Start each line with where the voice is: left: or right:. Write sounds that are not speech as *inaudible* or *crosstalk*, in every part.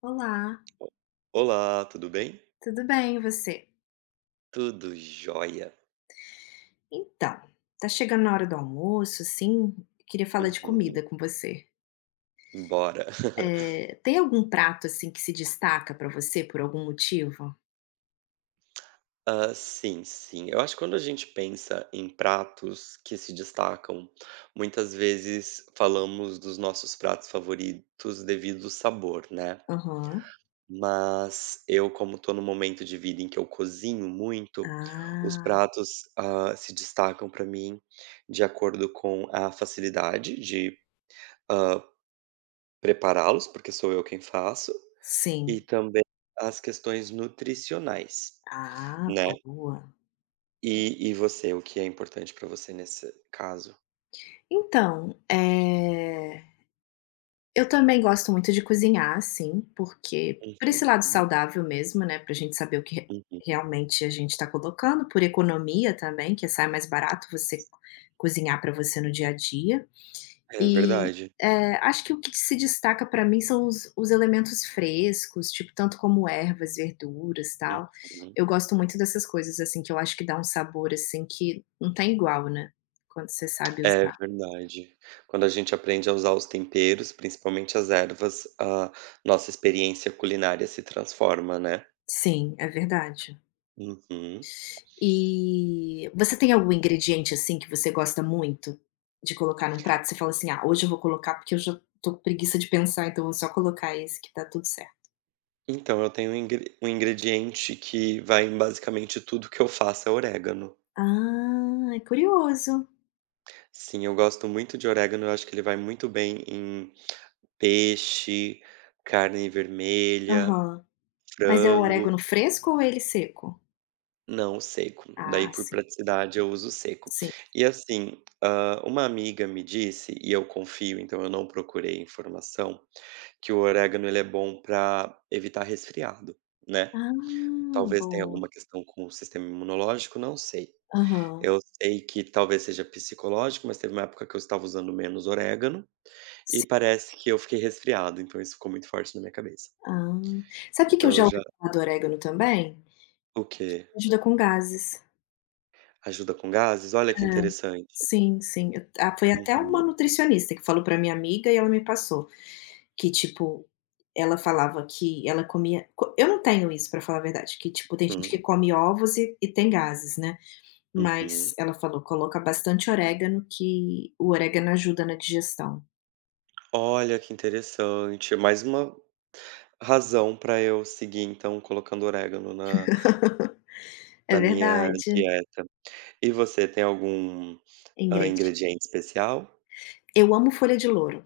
left: Olá,
right: Olá, tudo bem?
left: tudo bem e você?
right: Tudo jóia.
left: Então, tá chegando na hora do almoço, assim, queria falar de
right: Uhum.
left: comida com você.
right: Bora. *laughs*
left: Tem algum prato, assim, que se destaca pra você por algum motivo?
right: Ah, sim, sim. Eu acho que quando a gente pensa em pratos que se destacam, muitas vezes falamos dos nossos pratos favoritos devido ao sabor, né?
left: Aham.
right: Mas eu, como estou no momento de vida em que eu cozinho muito, os
left: Ah,
right: pratos, se destacam para mim de acordo com a facilidade de, ah, prepará-los, porque sou eu quem faço. E
left: sim.
right: também as questões nutricionais,
left: Ah,
right: né.
left: boa.
right: E você, o que é importante para você nesse caso?
left: Então, eu também gosto muito de cozinhar, sim, porque por esse lado
right: Uhum,
left: saudável mesmo, né, pra gente saber o que re
right: uhum.
left: realmente a gente tá colocando, por economia também, que sai mais barato você cozinhar pra você no dia a dia.
right: É
left: E,
right: verdade.
left: acho que o que se destaca pra mim são os elementos frescos, tipo, tanto como ervas, verduras, tal.
right: Uhum.
left: Eu gosto muito dessas coisas, assim, que eu acho que dá um sabor, assim, que não tem igual, né, quando você sabe
right: É
left: usar.
right: verdade. Quando a gente aprende a usar os temperos, principalmente as ervas, a nossa experiência culinária se transforma, né.
left: Sim, é verdade.
right: Uhum.
left: E você tem algum ingrediente, assim, que você gosta muito de colocar num prato? Você fala assim: "Ah, hoje eu vou colocar porque eu já tô com preguiça de pensar, então eu vou só colocar esse que tá tudo certo".
right: Então eu tenho um ingre um ingrediente que vai em basicamente tudo que eu faço, é orégano.
left: Ah, é curioso.
right: Sim, eu gosto muito de orégano, eu acho que ele vai muito bem em peixe, carne vermelha,
left: Aham. Mas é o
right: frango,
left: orégano fresco ou ele seco?
right: não seco.
left: Ah,
right: Daí, por
left: sim,
right: praticidade, eu uso seco.
left: sim.
right: E assim, uma amiga me disse, e eu confio, então eu não procurei informação, que o orégano ele é bom para evitar resfriado, né?
left: Ah,
right: Talvez tenha
left: boa.
right: alguma questão com o sistema imunológico, não sei.
left: Aham,
right: Eu sei que talvez seja psicológico, mas teve uma época que eu estava usando menos orégano. E
left: sim.
right: parece que eu fiquei resfriado, então isso ficou muito forte na minha cabeça.
left: Ah. Sabe o que que eu
right: Então eu
left: já ouvi
right: já
left: falar do orégano também?
right: o quê?
left: Ajuda com gases.
right: Ajuda com gases? Olha que
left: É,
right: interessante.
left: sim, sim. Foi até uma
right: Uhum,
left: nutricionista que falou pra minha amiga e ela me passou. Que tipo, ela falava que ela comia co eu não tenho isso pra falar a verdade, que tipo tem gente que
right: hum,
left: come ovos e tem gases, né, mas
right: uhum.
left: ela falou: "Coloca bastante orégano que o orégano ajuda na digestão".
right: Olha que interessante. Mais uma razão para eu seguir, então, colocando orégano na
left: *laughs* É
right: na minha
left: verdade.
right: dieta. E você tem algum,
left: Ingrid
right: ingrediente especial?
left: Eu amo folha de louro,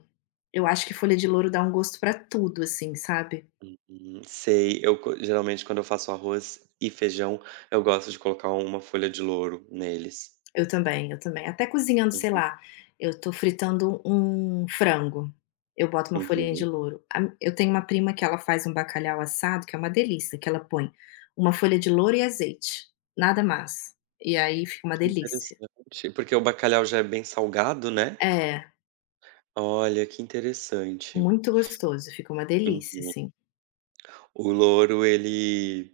left: eu acho que folha de louro dá um gosto pra tudo, assim, sabe.
right: Sei, eu co geralmente quando eu faço arroz e feijão, eu gosto de colocar uma folha de louro neles.
left: Eu também, eu também. Até cozinhando, sei
right: Uhum,
left: lá, eu tô fritando um frango, eu boto uma folhinha de
right: uhum.
left: louro. A mi eu tenho uma prima que ela faz um bacalhau assado, que é uma delícia, que ela põe uma folha de louro e azeite, nada mais. E aí fica uma delícia.
right: Interessante, porque o bacalhau já é bem salgado, né?
left: É,
right: Olha, que interessante.
left: muito gostoso, fica uma delícia,
right: Uhum.
left: assim,
right: O louro, ele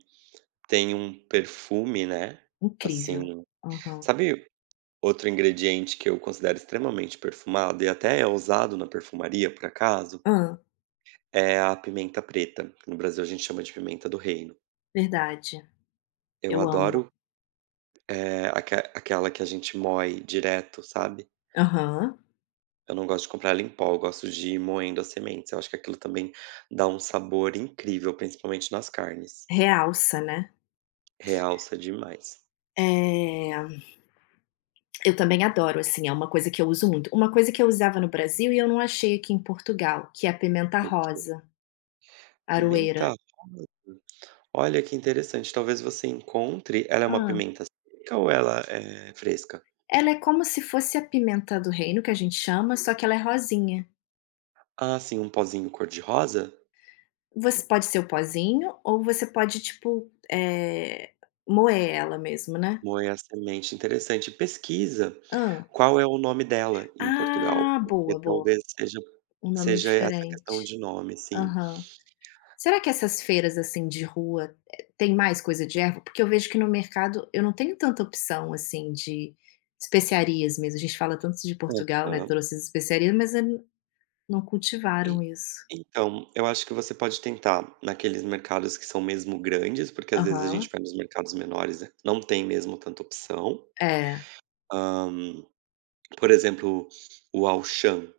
right: tem um perfume, né,
left: incrível.
right: assim.
left: Aham.
right: Sabe, outro ingrediente que eu considero extremamente perfumado e até é usado na perfumaria, por acaso?
left: Hã,
right: É a pimenta preta, que no Brasil a gente chama de pimenta do reino.
left: Verdade.
right: Eu
left: Eu amo.
right: adoro, aquela que a gente moe direto, sabe?
left: Aham.
right: Eu não gosto de comprar ela em pó, eu gosto de ir moendo as sementes. Eu acho que aquilo também dá um sabor incrível, principalmente nas carnes.
left: Realça, né.
right: Realça demais.
left: É. Eu também adoro, assim, é uma coisa que eu uso muito. Uma coisa que eu usava no Brasil e eu não achei aqui em Portugal, que é a pimenta
right: Ok.
left: rosa, aroeira.
right: Pimenta Olha, que interessante, talvez você encontre. Ela é uma
left: Ah,
right: pimenta seca ou ela é fresca?
left: ela é como se fosse a pimenta do reino, que a gente chama, só que ela é rosinha.
right: Ah, sim, um pozinho cor de rosa?
left: Você pode ser o pozinho ou você pode, tipo, moer ela mesmo, né.
right: Moer a semente, interessante. Pesquisa
left: Hã.
right: qual é o nome dela em Portugal,
left: Ah, boa,
right: porque
left: boa.
right: talvez seja
left: Um nome
right: seja essa questão
left: diferente.
right: de nome, sim.
left: Aham. Será que essas feiras, assim, de rua, tem mais coisa de erva? Porque eu vejo que no mercado eu não tenho tanta opção, assim, de especiarias mesmo. A gente fala tanto de Portugal, né,
right: Aham.
left: trouxe as especiarias, mas eles não cultivaram isso.
right: Então, eu acho que você pode tentar naqueles mercados que são mesmo grandes, porque às vezes a gente
left: Aham.
right: vai nos mercados menores, né, não tem mesmo tanta opção.
left: É.
right: Hã, por exemplo, o Auchan.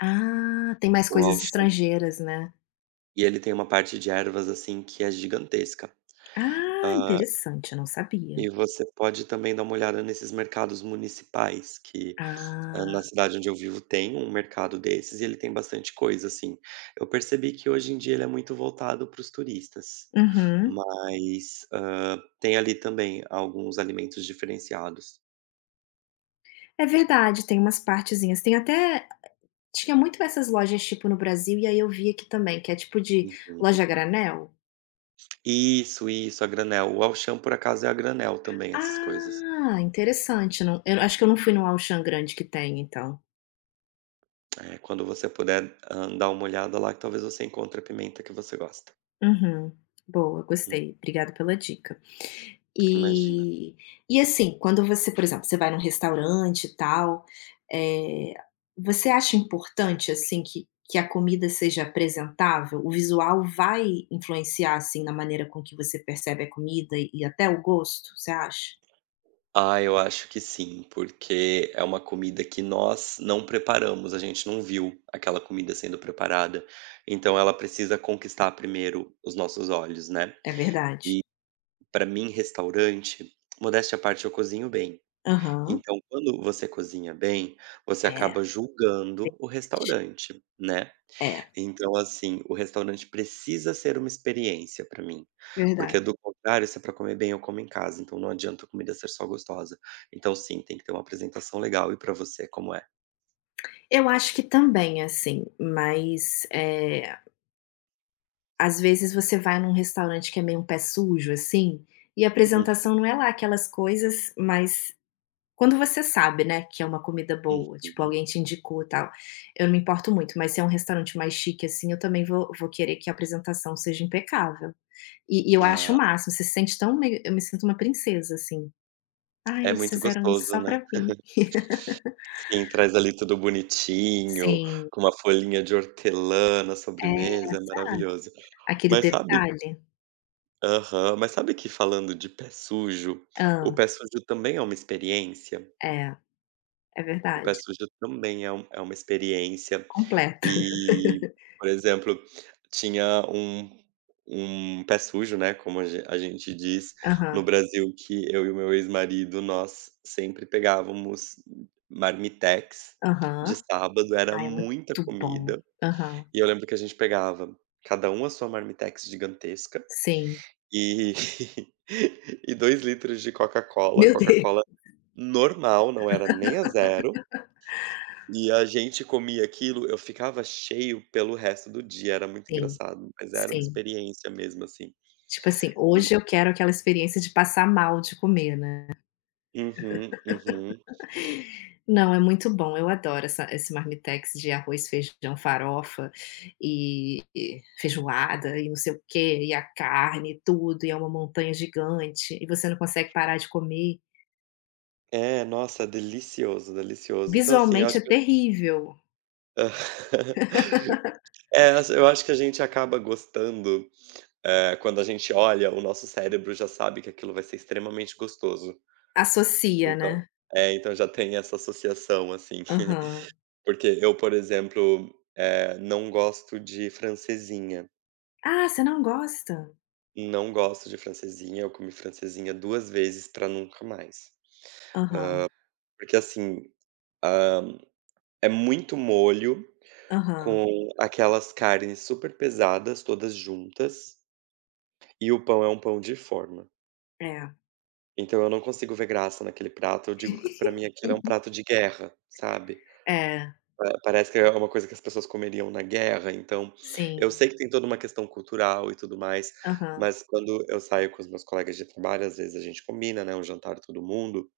left: Ah, tem mais
right: O
left: coisas
right: Auchan,
left: estrangeiras, né.
right: e ele tem uma parte de ervas, assim, que é gigantesca.
left: Ah,
right: Hã,
left: interessante, eu não sabia.
right: e você pode também dar uma olhada nesses mercados municipais que,
left: Ah.
right: na cidade onde eu vivo tem um mercado desses e ele tem bastante coisa, assim. Eu percebi que hoje em dia ele é muito voltado para os turistas.
left: Uhum.
right: Mas, tem ali também alguns alimentos diferenciados.
left: É verdade, tem umas partezinhas. Tem até tinha muito essas lojas, tipo, no Brasil, e aí eu vi aqui também, que é tipo de
right: Uhum.
left: loja a granel.
right: Isso, a granel. O Auchan, por acaso, é a granel também, essas coisas.
left: Ah, interessante, não, eu acho que eu não fui no Auchan grande que tem então.
right: É, quando você puder, dar uma olhada lá, que talvez você encontre a pimenta que você gosta.
left: Uhum. Boa,
right: Hum,
left: gostei, obrigada pela dica.
right: Imagina.
left: E e assim, quando você, por exemplo, você vai num restaurante e tal, eh, você acha importante, assim, que a comida seja apresentável? O visual vai influenciar, assim, na maneira com que você percebe a comida e até o gosto, você acha?
right: Ah, eu acho que sim, porque é uma comida que nós não preparamos, a gente não viu aquela comida sendo preparada, então ela precisa conquistar primeiro os nossos olhos, né.
left: É verdade.
right: Para mim, restaurante modéstia à parte, eu cozinho bem.
left: Aham.
right: Então, quando você cozinha bem, você
left: É,
right: acaba julgando o restaurante, né.
left: é,
right: Então, assim, o restaurante precisa ser uma experiência pra mim,
left: verdade.
right: porque do contrário, se é pra comer bem, eu como em casa, então não adianta a comida ser só gostosa. Então sim, tem que ter uma apresentação legal. E pra você, como é?
left: Eu acho que também, assim, mas, às vezes você vai num restaurante que é meio um pé sujo, assim, e a
right: Uhum.
left: apresentação não é lá aquelas coisas, mas quando você sabe, né, que é uma comida boa, tipo,
right: Uhum.
left: alguém te indicou, e tal, eu não me importo muito, mas se é um restaurante mais chique, assim, eu também vou querer que a apresentação seja impecável. E eu acho o
right: Ah,
left: máximo, você se sente tão meio eu me sinto uma princesa, assim. "Ai,
right: é
left: eles
right: muito
left: fizeram isso
right: gostoso,
left: só
right: né.
left: pra mim".
right: Sim, traz ali tudo bonitinho,
left: Sim,
right: com uma folhinha de hortelã na
left: é,
right: sobremesa, é
left: sabe,
right: maravilhoso.
left: aquele
right: Mas sabe
left: detalhe.
right: Aham. Mas sabe que, falando de pé sujo, o
left: Ah,
right: pé sujo também é uma experiência.
left: é. É
right: O pé
left: verdade,
right: sujo também é uma experiência.
left: completa.
right: E, por exemplo, tinha um pé sujo, né, como a gente diz no
left: Aham,
right: Brasil, que eu e o meu ex-marido, nós sempre pegávamos marmitex de
left: aham.
right: sábado, era
left: Ai, é muito
right: muita
left: bom.
right: comida.
left: Aham,
right: E eu lembro que a gente pegava cada um a sua marmitex gigantesca
left: sim.
right: e *laughs* e 2 litros de Coca-Cola,
left: Meu Deus.
right: Coca-Cola normal, não era nem a zero, e a gente comia aquilo, eu ficava cheio pelo resto do dia, era muito
left: Sim,
right: engraçado, mas era uma
left: sim.
right: experiência mesmo, assim.
left: Tipo assim,
right: E
left: hoje eu quero aquela experiência de passar mal de comer, né.
right: uhum, uhum.
left: Não, é muito bom, eu adoro essa esse marmitex de arroz, feijão, farofa e feijoada e não sei o quê, e a carne e tudo, e é uma montanha gigante, e você não consegue parar de comer.
right: É, nossa, delicioso, delicioso. Então, assim, eu
left: Visualmente
right: acho
left: é
right: que
left: terrível.
right: *laughs* é, eu acho que a gente acaba gostando, quando a gente olha, o nosso cérebro já sabe que aquilo vai ser extremamente gostoso.
left: Associa,
right: Então
left: né.
right: é, então já tem essa associação, assim.
left: Aham.
right: *laughs* Porque eu, por exemplo, não gosto de francesinha.
left: Ah, você não gosta?
right: Não gosto de francesinha, eu comi francesinha 2 vezes pra nunca mais.
left: Aham,
right: Porque, assim, é muito molho,
left: aham,
right: com aquelas carnes super pesadas, todas juntas, e o pão é um pão de forma.
left: é.
right: Então eu não consigo ver graça naquele prato, eu digo que pra mim aquilo é um prato
left: *laughs*
right: de guerra, sabe?
left: É,
right: Pa Parece que é uma coisa que as pessoas comeriam na guerra, então eu
left: sim,
right: sei que tem toda uma questão cultural e tudo mais,
left: aham,
right: mas quando eu saio com os meus colegas de trabalho, às vezes a gente combina, né, um jantar todo mundo,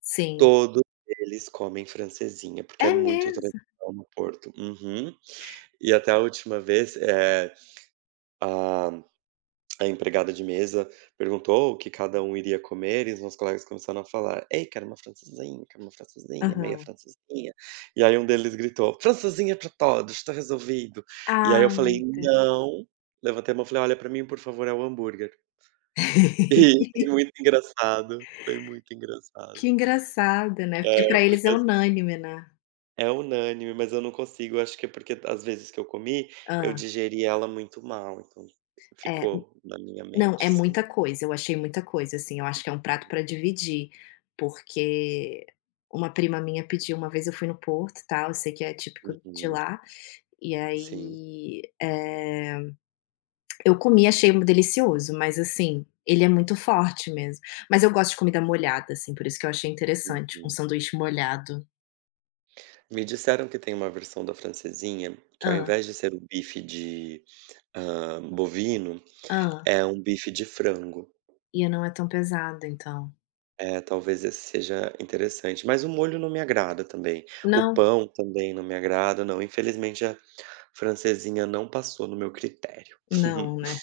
left: sim.
right: todos eles comem francesinha, porque é
left: É
right: muito
left: mesmo?
right: tradicional no Porto. Uhum. E até a última vez, a empregada de mesa perguntou o que cada um iria comer e os meus colegas começaram a falar: "Ei, quero uma francesinha, meia
left: Aham.
right: francesinha". E aí um deles gritou: "Francesinha para todos, tá resolvido". E aí
left: Ah,
right: eu falei:
left: meu Deus.
right: "Não". Levantei a mão e falei: "Olha, para mim, por favor, é o hambúrguer". *laughs* E
left: *laughs*
right: foi muito engraçado, foi muito
left: Que
right: engraçado.
left: engraçado, né,
right: É,
left: porque para eles é
right: porque assim
left: unânime, né.
right: é unânime, mas eu não consigo, acho que é porque as vezes que eu comi, eu
left: Ah,
right: digeri ela muito mal, então
left: é,
right: ficou na minha
left: não,
right: mente,
left: é
right: sim.
left: muita coisa, eu achei muita coisa, assim, eu acho que é um prato para dividir, porque uma prima minha pediu uma vez eu fui no Porto, tal, eu sei que é típico de
right: Uhum.
left: lá, e
right: Sim,
left: aí, eu comi, achei um delicioso, mas assim, ele é muito forte mesmo. Mas eu gosto de comida molhada, assim, por isso que eu achei interessante, um
right: uhum.
left: sanduíche molhado.
right: Me disseram que tem uma versão da francesinha que, ao
left: Ah,
right: invés de ser o bife de, bovino,
left: ah,
right: é um bife de frango.
left: e não é tão pesado então.
right: É, talvez esse seja interessante, mas o molho não me agrada também. O
left: Não,
right: pão também não me agrada, não. Infelizmente a francesinha não passou no meu critério.
left: não, né.
right: *laughs*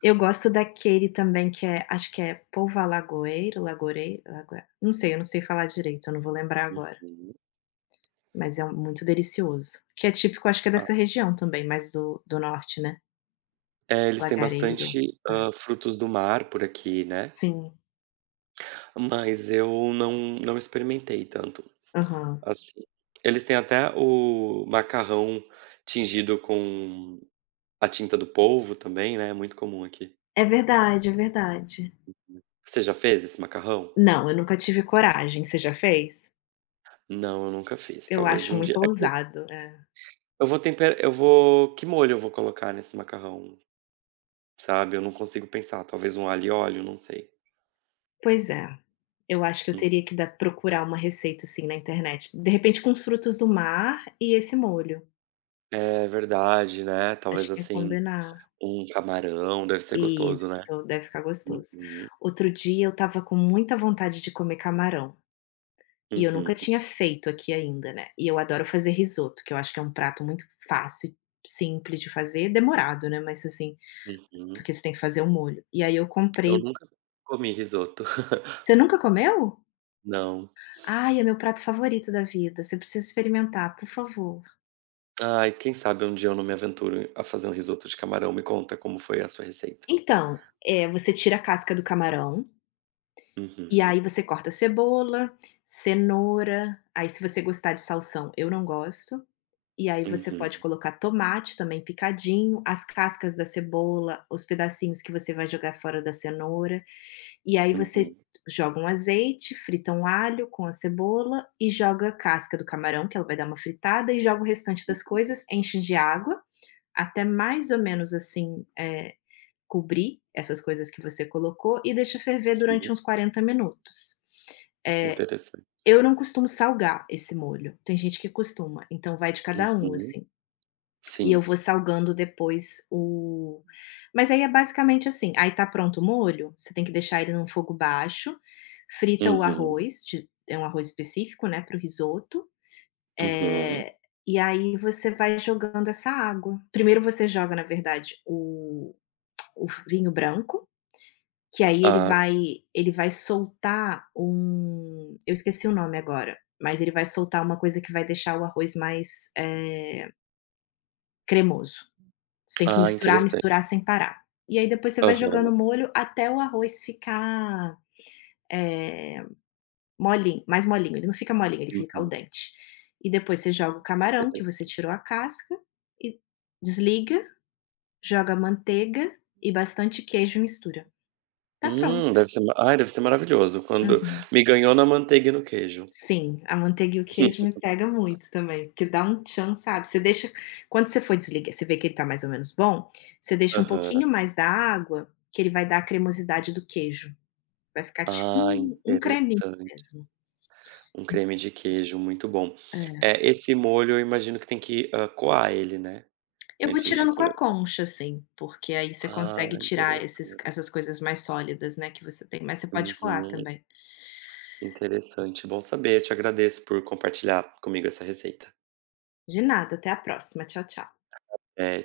left: Eu gosto daquele também que é acho que é polvo à lagoeiro, lagorei lagoe não sei, eu não sei falar direito, eu não vou lembrar agora,
right: Uhum.
left: mas é muito delicioso, que é típico acho que é
right: Ah,
left: dessa região também, mais do norte, né.
right: é, eles têm
left: Lagareiro.
right: bastante,
left: É.
right: frutos do mar por aqui, né,
left: Sim,
right: mas eu não experimentei tanto.
left: aham.
right: Assim, eles têm até o macarrão tingido com a tinta do polvo também, né, é muito comum aqui.
left: É verdade, é verdade.
right: Você já fez esse macarrão?
left: Não, eu nunca tive coragem, você já fez?
right: Não, eu nunca fiz,
left: Eu
right: talvez
left: acho
right: um dia
left: muito
right: é que
left: ousado, é.
right: eu vou temperar, eu vou que molho eu vou colocar nesse macarrão, sabe, eu não consigo pensar, talvez um alho e óleo, não sei.
left: Pois é, eu acho que eu teria
right: Hum.
left: que dar procurar uma receita, assim, na internet, de repente com os frutos do mar e esse molho,
right: É verdade, né,
left: acho
right: talvez,
left: que ia
right: assim,
left: combinar.
right: um camarão, deve ser gostoso, né.
left: Isso, deve ficar gostoso.
right: Uhum,
left: Outro dia eu estava com muita vontade de comer camarão, e eu nunca
right: uhum,
left: tinha feito aqui ainda, né, e eu adoro fazer risoto, que eu acho que é um prato muito fácil e simples de fazer, demorado, né, mas assim,
right: uhum.
left: porque você tem que fazer o molho. E aí eu comprei
right: Eu
left: o.
right: nunca comi risoto. *laughs*
left: Você nunca comeu?
right: Não.
left: Ai, é meu prato favorito da vida, você precisa experimentar, por favor.
right: Ai, quem sabe um dia eu não me aventuro a fazer um risoto de camarão. Me conta como foi a sua receita.
left: Então, você tira a casca do camarão, e
right: Uhum,
left: aí você corta cebola, cenoura, aí se você gostar de salsão, eu não gosto. E aí você
right: uhum,
left: pode colocar tomate também picadinho, as cascas da cebola, os pedacinhos que você vai jogar fora da cenoura, e aí você
right: uhum.
left: joga um azeite, frita um alho com a cebola e joga a casca do camarão, que ela vai dar uma fritada, e joga o restante das coisas, enche de água, até mais ou menos assim, cobrir essas coisas que você colocou e deixa ferver
right: Sim,
left: durante uns 40 minutos.
right: interessante.
left: Eu não costumo salgar esse molho, tem gente que costuma, então vai de cada um,
right: Uhum,
left: assim. E eu
right: sim.
left: vou salgando depois o mas aí é basicamente assim, aí tá pronto o molho, você tem que deixar ele num fogo baixo, frita o
right: Uhum,
left: arroz de é um arroz específico, né, para o risoto,
right: uhum.
left: eh, e aí você vai jogando essa água. Primeiro você joga, na verdade, o vinho branco, que aí ele
right: Ah,
left: vai
right: sim.
left: ele vai soltar eu esqueci o nome agora, mas ele vai soltar uma coisa que vai deixar o arroz mais, cremoso. Você tem que
right: Ah,
left: misturar,
right: interessante.
left: misturar sem parar. E aí depois você vai jogando
right: Aham,
left: o molho até o arroz ficar, eh, molinho, mais molinho, ele não fica molinho, ele fica al
right: uhum,
left: dente. E depois você joga o camarão que você
right: interessante.
left: tirou a casca e desliga, joga manteiga e bastante queijo e mistura. Tá pronto.
right: Deve ser maravilhoso. Quando
left: Uhum.
right: me ganhou na manteiga e no queijo.
left: Sim, a manteiga e o queijo me
right: *laughs*
left: pega muito também, porque dá um tchan, sabe. Você deixa. Quando você for desligar, você vê que ele tá mais ou menos bom, você deixa um
right: Aham.
left: pouquinho mais da água, que ele vai dar a cremosidade do queijo. Vai ficar tipo
right: Ah,
left: um creminho
right: interessante.
left: mesmo.
right: Um creme de queijo muito bom.
left: É.
right: É, esse molho eu imagino que tem que, coar ele, né,
left: Eu vou
right: antes de
left: tirando com a
right: colocar.
left: concha, assim, porque aí você
right: Ah,
left: consegue tirar esses
right: interessante.
left: essas coisas mais sólidas, né, que você tem, mas você pode coar
right: Uhum,
left: também.
right: interessante. Bom saber, te agradeço por compartilhar comigo essa receita.
left: De nada, até a próxima. Tchau, tchau.
right: Eh,